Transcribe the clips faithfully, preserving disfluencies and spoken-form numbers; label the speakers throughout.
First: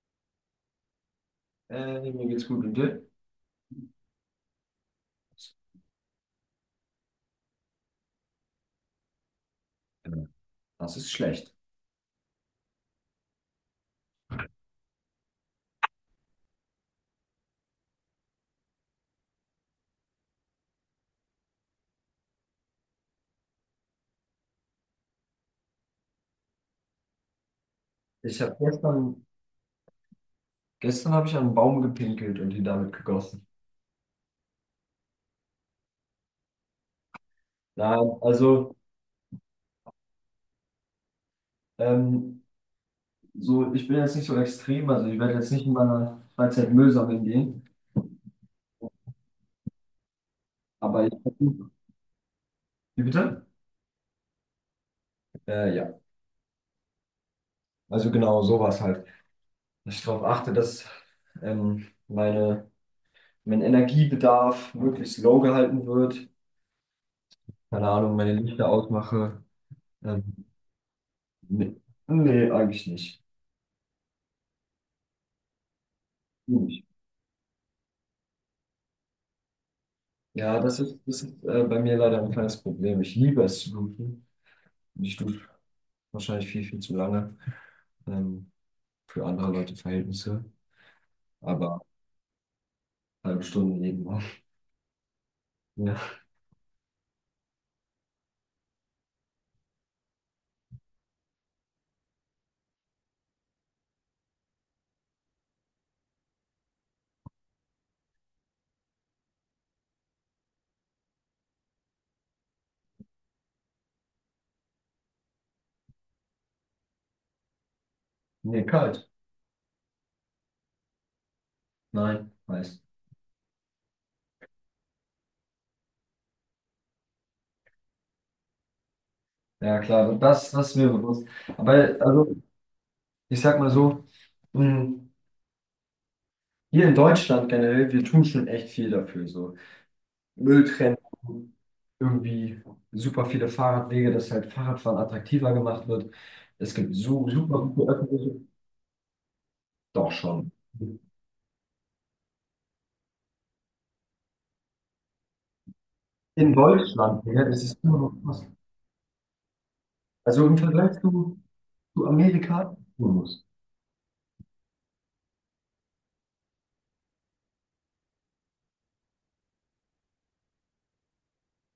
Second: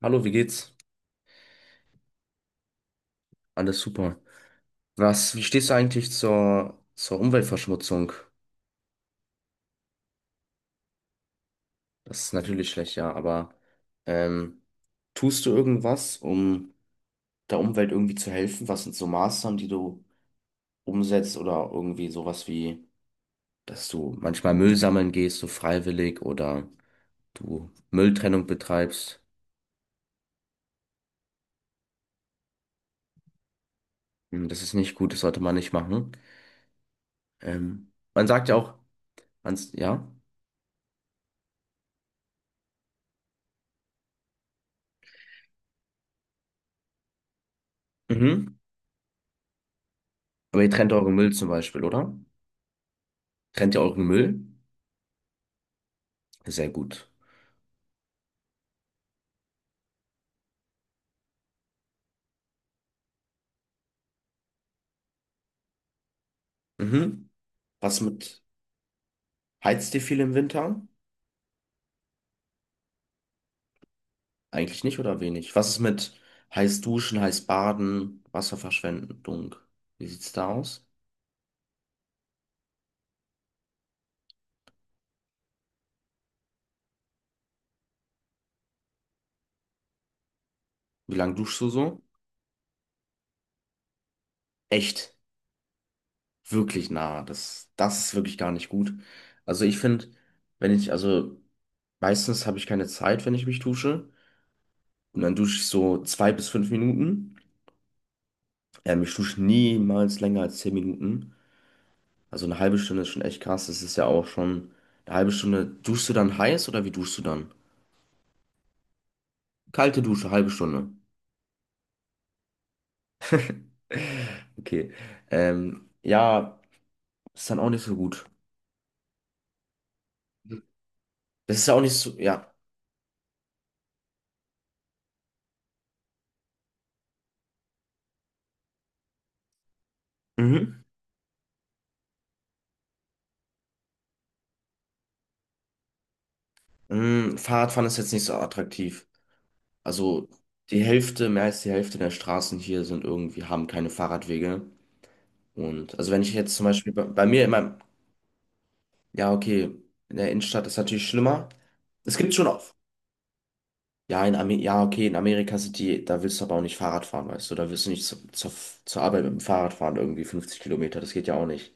Speaker 1: Hallo, wie geht's?
Speaker 2: Äh, mir geht's gut, und dir?
Speaker 1: Alles super. Was, wie stehst du eigentlich zur, zur Umweltverschmutzung?
Speaker 2: Ja. Das ist schlecht.
Speaker 1: Das ist natürlich schlecht, ja, aber ähm, tust du irgendwas, um der Umwelt irgendwie zu helfen? Was sind so Maßnahmen, die du umsetzt oder irgendwie sowas wie, dass du manchmal Müll sammeln gehst, so freiwillig oder du
Speaker 2: Ich
Speaker 1: Mülltrennung
Speaker 2: habe
Speaker 1: betreibst?
Speaker 2: gestern, gestern habe ich an einen Baum gepinkelt und ihn damit gegossen.
Speaker 1: Hm. Das ist nicht gut, das sollte man nicht machen. Ähm,
Speaker 2: Nein,
Speaker 1: man sagt ja auch,
Speaker 2: also
Speaker 1: ans- ja,
Speaker 2: ähm, so, ich bin jetzt nicht so extrem, also ich werde jetzt nicht in meiner Freizeit Müll sammeln gehen,
Speaker 1: mhm. Aber ihr trennt
Speaker 2: aber
Speaker 1: euren
Speaker 2: ich
Speaker 1: Müll zum
Speaker 2: versuche.
Speaker 1: Beispiel, oder?
Speaker 2: Wie bitte?
Speaker 1: Trennt ihr euren Müll?
Speaker 2: Äh, ja,
Speaker 1: Sehr gut.
Speaker 2: also genau sowas halt. Dass ich darauf achte, dass ähm, meine, mein Energiebedarf möglichst low gehalten wird.
Speaker 1: Mhm.
Speaker 2: Keine
Speaker 1: Was
Speaker 2: Ahnung, meine
Speaker 1: mit,
Speaker 2: Lichter ausmache.
Speaker 1: Heizt ihr viel im
Speaker 2: Ähm,
Speaker 1: Winter?
Speaker 2: nee, nee, eigentlich nicht.
Speaker 1: Eigentlich nicht oder wenig? Was ist mit heiß duschen, heiß baden, Wasserverschwendung? Wie sieht's da
Speaker 2: Ja, das
Speaker 1: aus?
Speaker 2: ist, das ist äh, bei mir leider ein kleines Problem. Ich liebe es zu duschen. Und ich dusche wahrscheinlich viel, viel zu lange ähm, für andere Leute Verhältnisse.
Speaker 1: Wie lange duschst du
Speaker 2: Aber
Speaker 1: so?
Speaker 2: halbe Stunde jeden Morgen.
Speaker 1: Echt,
Speaker 2: Ja.
Speaker 1: wirklich nah. Das, das ist wirklich gar nicht gut. Also ich finde, wenn ich, also meistens habe ich keine Zeit, wenn ich mich dusche. Und dann dusche ich so zwei bis fünf Minuten. Ähm, ich dusche niemals länger als zehn Minuten. Also eine halbe Stunde ist schon echt krass. Das ist ja auch schon eine halbe Stunde. Duschst du dann heiß oder wie duschst du dann?
Speaker 2: Nee, kalt.
Speaker 1: Kalte Dusche, halbe Stunde.
Speaker 2: Nein, heiß.
Speaker 1: Okay. Ähm, ja, ist dann auch nicht so gut.
Speaker 2: Ja, klar, das, das ist mir bewusst.
Speaker 1: Das ist
Speaker 2: Aber
Speaker 1: ja auch nicht so,
Speaker 2: also,
Speaker 1: ja.
Speaker 2: ich sag mal so, mh, hier in Deutschland generell, wir tun schon echt viel dafür. So
Speaker 1: Mhm.
Speaker 2: Mülltrennung, irgendwie super viele Fahrradwege, dass halt Fahrradfahren attraktiver gemacht wird. Es gibt so
Speaker 1: Mm,
Speaker 2: super
Speaker 1: Fahrradfahren
Speaker 2: gute
Speaker 1: ist jetzt nicht so
Speaker 2: öffentliche.
Speaker 1: attraktiv.
Speaker 2: Doch
Speaker 1: Also
Speaker 2: schon.
Speaker 1: die Hälfte, mehr als die Hälfte der Straßen hier sind irgendwie, haben keine Fahrradwege. Und also wenn ich
Speaker 2: In
Speaker 1: jetzt zum Beispiel bei,
Speaker 2: Deutschland,
Speaker 1: bei
Speaker 2: ja,
Speaker 1: mir in
Speaker 2: das
Speaker 1: meinem,
Speaker 2: ist immer noch krass.
Speaker 1: ja, okay, in der
Speaker 2: Also im
Speaker 1: Innenstadt ist
Speaker 2: Vergleich
Speaker 1: natürlich
Speaker 2: zu,
Speaker 1: schlimmer.
Speaker 2: zu
Speaker 1: Es gibt schon auch,
Speaker 2: Amerika, muss.
Speaker 1: ja, in Amer ja, okay, in Amerika sind die, da willst du aber auch nicht Fahrrad fahren, weißt du, da willst du nicht zu, zur, zur Arbeit mit dem Fahrrad fahren, irgendwie fünfzig Kilometer, das geht ja auch nicht.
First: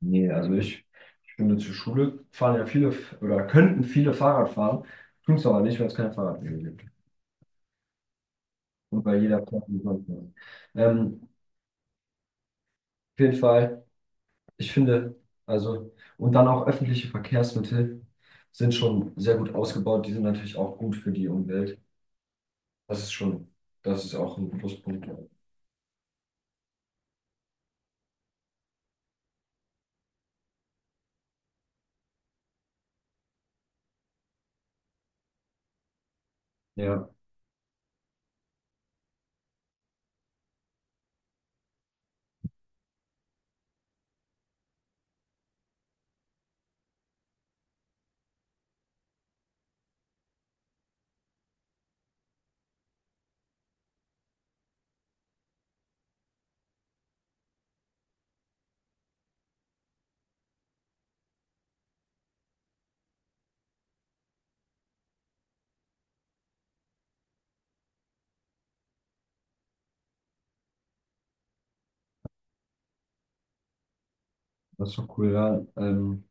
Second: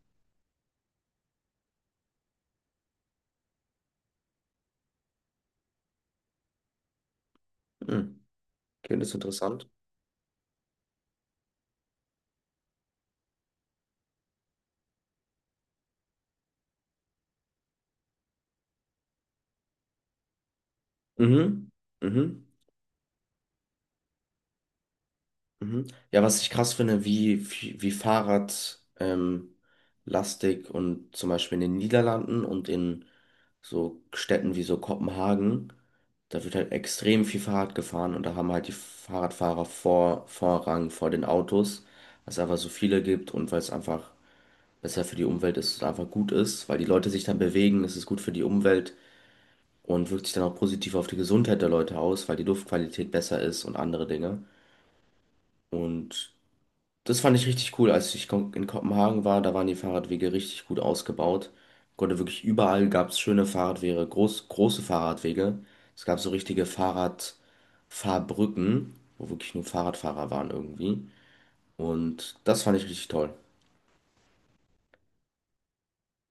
Speaker 2: Nee, also ich, ich finde, zur Schule fahren ja viele, oder könnten viele Fahrrad fahren, tun es aber nicht, weil es keine Fahrradwege gibt.
Speaker 1: Hm. Okay,
Speaker 2: Und
Speaker 1: das ist
Speaker 2: weil jeder fährt
Speaker 1: interessant.
Speaker 2: wie sonst was. Ähm, auf jeden Fall, ich finde, also, und dann auch öffentliche Verkehrsmittel sind schon sehr gut ausgebaut. Die sind natürlich auch gut für die
Speaker 1: Mhm,
Speaker 2: Umwelt.
Speaker 1: mhm,
Speaker 2: Das ist schon, das ist auch ein Pluspunkt.
Speaker 1: mhm. Ja, was ich krass finde, wie, wie, wie Fahrrad, ähm, lastig und zum Beispiel in den Niederlanden und in so Städten wie so Kopenhagen, da wird halt
Speaker 2: Ja,
Speaker 1: extrem viel Fahrrad gefahren und da haben halt die Fahrradfahrer vor, Vorrang vor den Autos, weil es einfach so viele gibt und weil es einfach besser für die Umwelt ist und einfach gut ist, weil die Leute sich dann bewegen, es ist gut für die Umwelt und wirkt sich dann auch positiv auf die Gesundheit der Leute aus, weil die Luftqualität besser ist und andere Dinge. Und das fand ich richtig cool. Als ich kon- in Kopenhagen war, da waren die Fahrradwege richtig gut ausgebaut. Konnte wirklich überall gab es schöne Fahrradwege, groß, große Fahrradwege. Es gab so richtige Fahrradfahrbrücken, wo wirklich nur Fahrradfahrer waren irgendwie. Und das fand ich richtig toll.
Speaker 2: das ist doch cool, ja. Ähm,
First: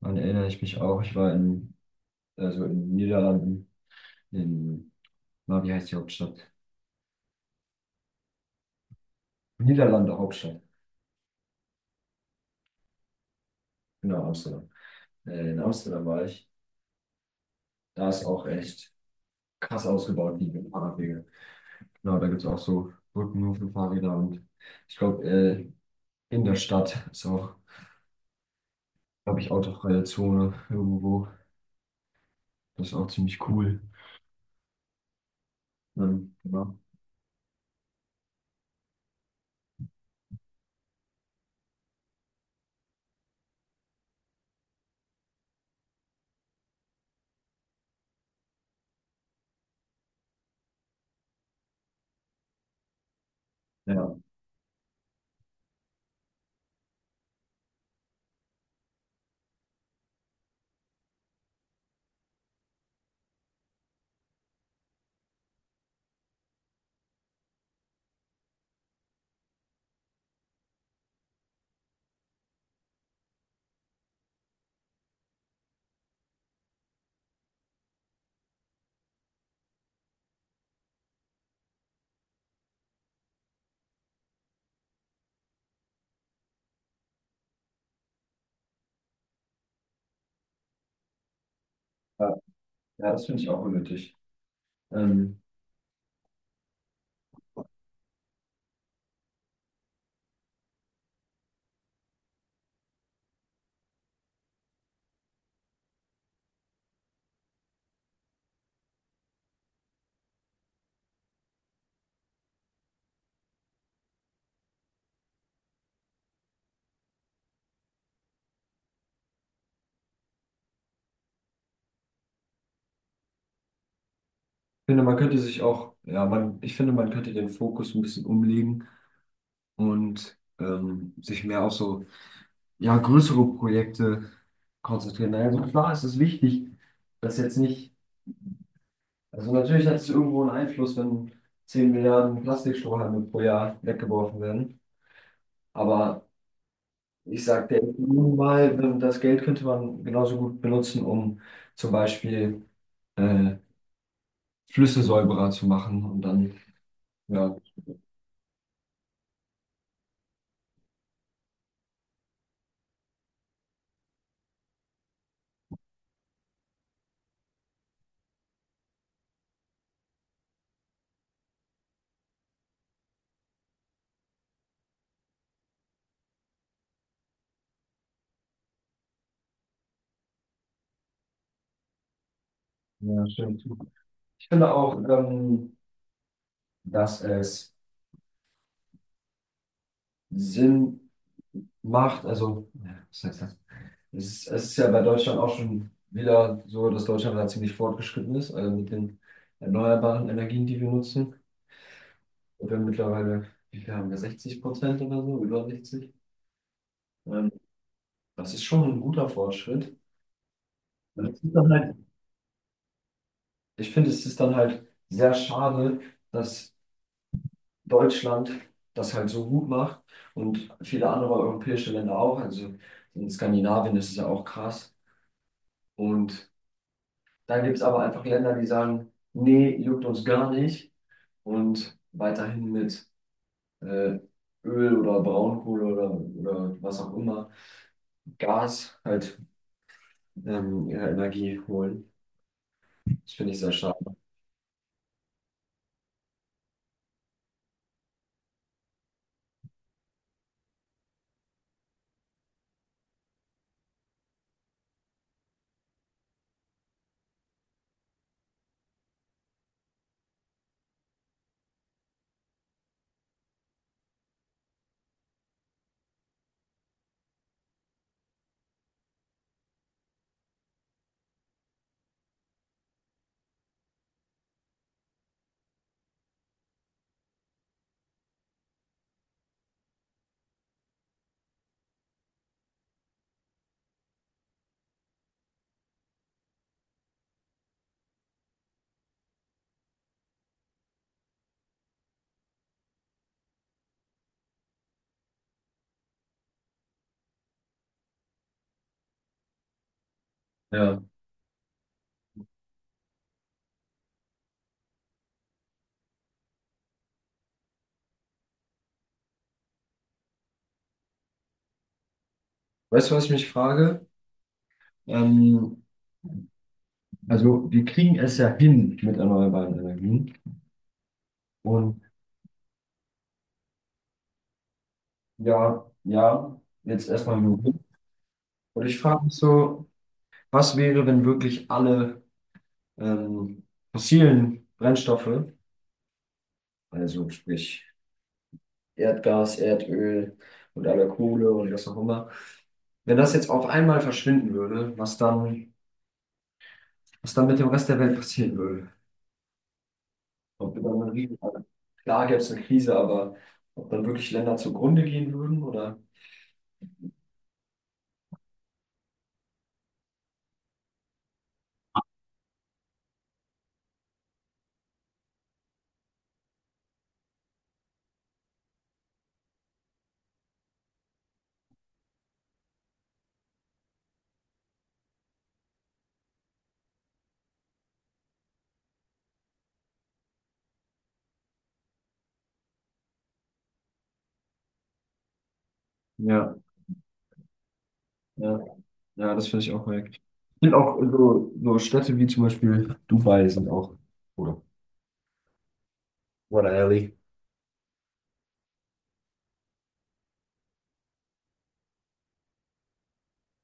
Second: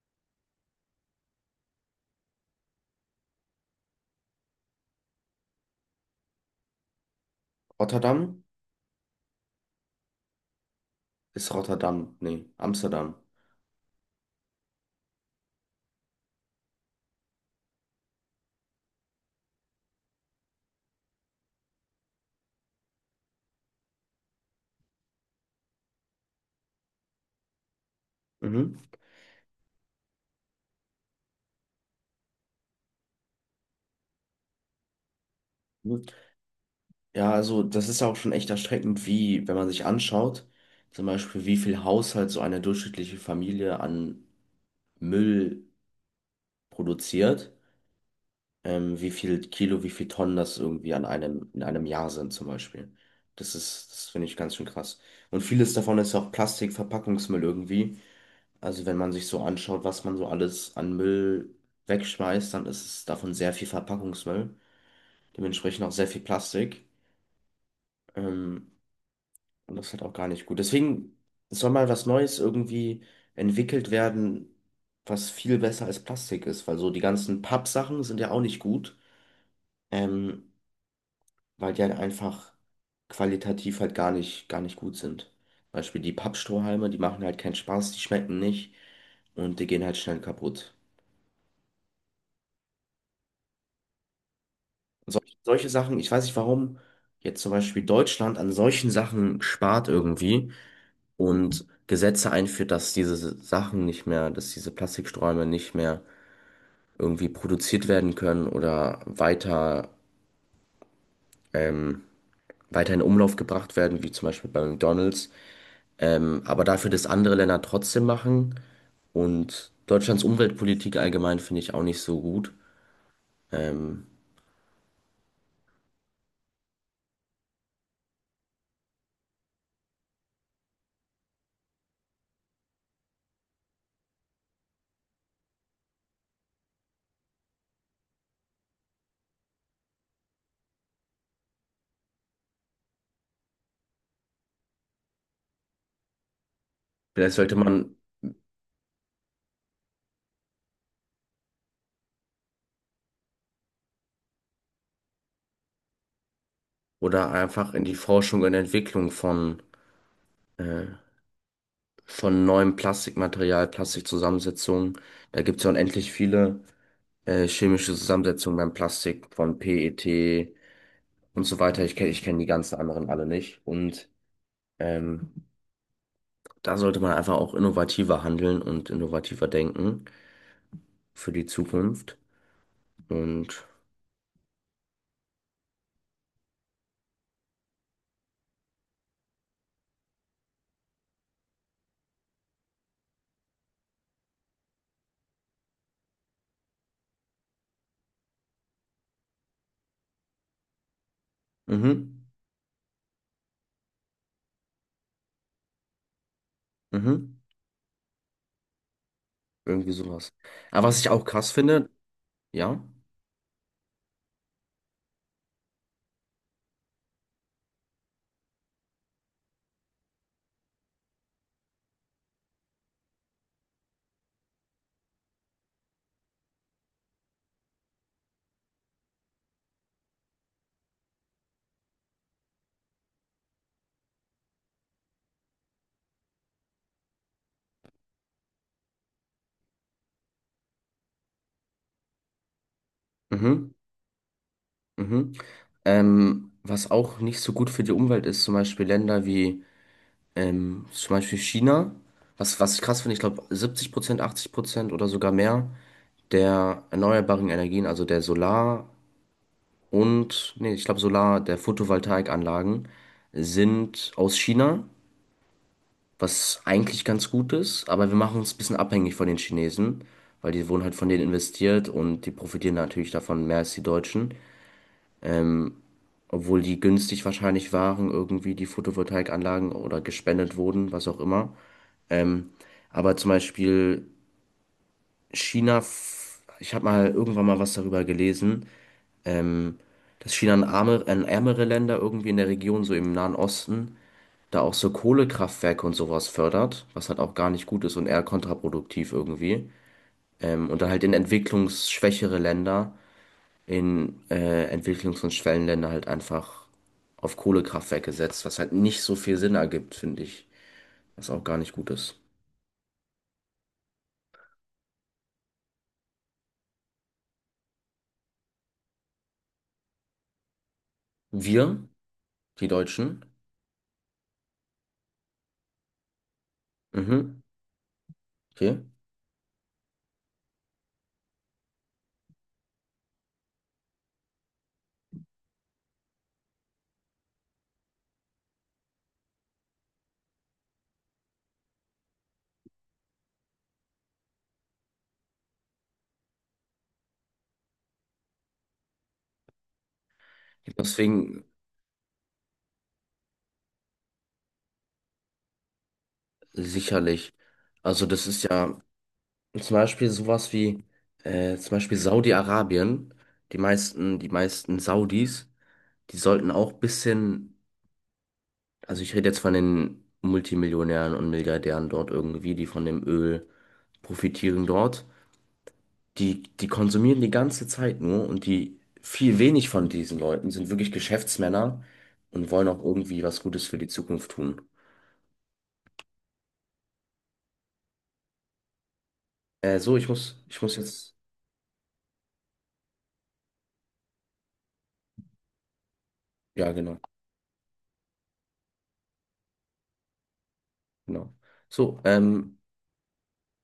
Speaker 2: daran erinnere ich mich auch. Ich war in, also in den Niederlanden, in, na, wie heißt die Hauptstadt?
Speaker 1: Rotterdam
Speaker 2: Niederlande Hauptstadt.
Speaker 1: ist Rotterdam, nee, Amsterdam.
Speaker 2: Genau, Amsterdam. Äh, in Amsterdam war ich. Da ist auch echt krass ausgebaut, die Fahrradwege. Genau, da gibt es auch so Brücken nur für Fahrräder, und ich glaube, äh, in der Stadt ist auch,
Speaker 1: Mhm.
Speaker 2: glaube ich, autofreie Zone irgendwo. Das ist auch ziemlich cool.
Speaker 1: Ja,
Speaker 2: Ähm, genau.
Speaker 1: also das ist ja auch schon echt erschreckend, wie, wenn man sich anschaut, zum Beispiel, wie viel Haushalt so eine durchschnittliche Familie an Müll produziert, ähm, wie viel Kilo, wie viel Tonnen das irgendwie an einem, in einem Jahr sind zum Beispiel. Das ist, das
Speaker 2: Ja,
Speaker 1: finde ich ganz schön krass. Und vieles davon ist ja auch Plastik, Verpackungsmüll irgendwie. Also wenn man sich so anschaut, was man so alles an Müll wegschmeißt, dann ist es davon sehr viel Verpackungsmüll, dementsprechend auch sehr viel Plastik. Ähm, Und das ist halt auch gar nicht gut. Deswegen soll mal was Neues irgendwie entwickelt werden, was viel besser als Plastik ist, weil so die ganzen Pappsachen sind ja auch nicht gut, ähm, weil die halt einfach qualitativ halt gar nicht, gar nicht gut sind. Zum Beispiel die Pappstrohhalme, die machen halt keinen Spaß, die schmecken nicht und die gehen halt schnell kaputt.
Speaker 2: ja, ja, das finde ich auch unnötig.
Speaker 1: Sol
Speaker 2: Ähm,
Speaker 1: solche Sachen, ich weiß nicht, warum jetzt zum Beispiel Deutschland an solchen Sachen spart irgendwie und Gesetze einführt, dass diese Sachen nicht mehr, dass diese Plastiksträume nicht mehr irgendwie produziert werden können oder weiter, ähm, weiter in Umlauf gebracht werden, wie zum Beispiel bei McDonald's. Ähm, aber dafür, dass andere Länder trotzdem machen und Deutschlands Umweltpolitik allgemein finde ich auch nicht so gut. Ähm,
Speaker 2: ich finde, man könnte sich auch, ja, man, ich finde, man könnte den Fokus ein bisschen umlegen und ähm, sich mehr auf so ja, größere Projekte konzentrieren. Also klar ist es wichtig, dass jetzt nicht, also natürlich hat es irgendwo einen Einfluss, wenn zehn Milliarden Plastikstrohhalme pro Jahr weggeworfen werden, aber
Speaker 1: vielleicht
Speaker 2: ich
Speaker 1: sollte
Speaker 2: sage, der
Speaker 1: man
Speaker 2: minimal, wenn das Geld könnte man genauso gut benutzen, um zum Beispiel äh, Flüsse säuberer zu machen und dann,
Speaker 1: oder
Speaker 2: ja,
Speaker 1: einfach in die Forschung und Entwicklung von, äh, von neuem Plastikmaterial, Plastikzusammensetzungen, da gibt es ja unendlich viele äh, chemische Zusammensetzung beim Plastik von P E T und so weiter. Ich kenne ich kenn die ganzen anderen alle nicht. Und ähm, da sollte man einfach auch innovativer handeln und innovativer denken für die Zukunft.
Speaker 2: ja, stimmt.
Speaker 1: Und
Speaker 2: Ich finde auch, ähm, dass es Sinn macht, also, ja, was heißt das? Es ist, es ist ja bei Deutschland auch schon wieder so, dass Deutschland da ziemlich fortgeschritten ist, also mit den erneuerbaren Energien, die wir nutzen.
Speaker 1: mhm,
Speaker 2: Und wir mittlerweile, wie viel haben wir, sechzig Prozent oder so, über sechzig.
Speaker 1: mhm,
Speaker 2: Ähm, das ist schon ein guter
Speaker 1: irgendwie
Speaker 2: Fortschritt.
Speaker 1: sowas. Aber was ich auch
Speaker 2: Und es
Speaker 1: krass
Speaker 2: ist dann
Speaker 1: finde,
Speaker 2: halt,
Speaker 1: ja,
Speaker 2: ich finde, es ist dann halt sehr schade, dass Deutschland das halt so gut macht und viele andere europäische Länder auch. Also in Skandinavien ist es ja auch krass. Und dann gibt es aber einfach Länder, die sagen, nee, juckt uns gar nicht, und weiterhin mit äh, Öl oder Braunkohle oder, oder was auch immer Gas halt ähm, ihre Energie holen. Das finde ich
Speaker 1: mhm,
Speaker 2: sehr schade.
Speaker 1: mhm. Ähm, was auch nicht so gut für die Umwelt ist, zum Beispiel Länder wie ähm, zum Beispiel China. Was, was ich krass finde, ich glaube siebzig Prozent, achtzig Prozent oder sogar mehr der erneuerbaren Energien, also der Solar- und, nee, ich glaube Solar, der Photovoltaikanlagen sind aus China, was eigentlich ganz gut ist, aber wir machen uns ein bisschen abhängig von den Chinesen, weil die wurden halt von denen investiert und die profitieren natürlich davon mehr als die Deutschen, obwohl die günstig wahrscheinlich waren, irgendwie die Photovoltaikanlagen oder gespendet wurden, was auch immer. Ähm, Aber zum Beispiel China, f- ich habe mal irgendwann mal was darüber gelesen, dass China an arme, an ärmere Länder irgendwie in der Region, so im Nahen Osten, da auch so Kohlekraftwerke und sowas fördert, was halt auch gar nicht gut ist und eher kontraproduktiv irgendwie. Ähm, und dann
Speaker 2: Ja.
Speaker 1: halt in entwicklungsschwächere Länder, in äh, Entwicklungs- und Schwellenländer halt einfach auf Kohlekraftwerke setzt, was halt nicht so viel Sinn ergibt, finde ich, was auch gar nicht gut ist.
Speaker 2: Weißt du, was ich mich frage? Ähm, also wir kriegen es ja hin mit erneuerbaren Energien.
Speaker 1: Wir,
Speaker 2: Und
Speaker 1: die Deutschen,
Speaker 2: ja, ja, jetzt
Speaker 1: mhm,
Speaker 2: erstmal nur hin.
Speaker 1: okay,
Speaker 2: Und ich frage mich so, was wäre, wenn wirklich alle ähm, fossilen Brennstoffe, also sprich Erdgas, Erdöl und aller Kohle und was auch immer. Wenn das jetzt auf einmal verschwinden würde, was dann, was dann mit dem Rest der Welt passieren würde? Ob wir dann eine riesen,
Speaker 1: deswegen
Speaker 2: klar gäbe es eine Krise, aber ob dann wirklich Länder zugrunde gehen würden oder?
Speaker 1: sicherlich. Also das ist ja zum Beispiel sowas wie äh, zum Beispiel Saudi-Arabien. Die meisten, die meisten Saudis, die sollten auch ein bisschen, also ich rede jetzt von den Multimillionären und Milliardären dort irgendwie, die von dem Öl profitieren dort. Die, die konsumieren die ganze Zeit nur und die viel wenig von diesen Leuten sind wirklich Geschäftsmänner und wollen auch irgendwie was Gutes für die Zukunft tun.
Speaker 2: Ja, ja, ja, das finde ich
Speaker 1: Äh,
Speaker 2: auch
Speaker 1: so, ich
Speaker 2: weg.
Speaker 1: muss,
Speaker 2: Ich
Speaker 1: ich muss
Speaker 2: finde auch
Speaker 1: jetzt,
Speaker 2: so, so Städte wie zum Beispiel Dubai sind auch, oder? What
Speaker 1: ja, genau,
Speaker 2: a
Speaker 1: genau. So, ähm,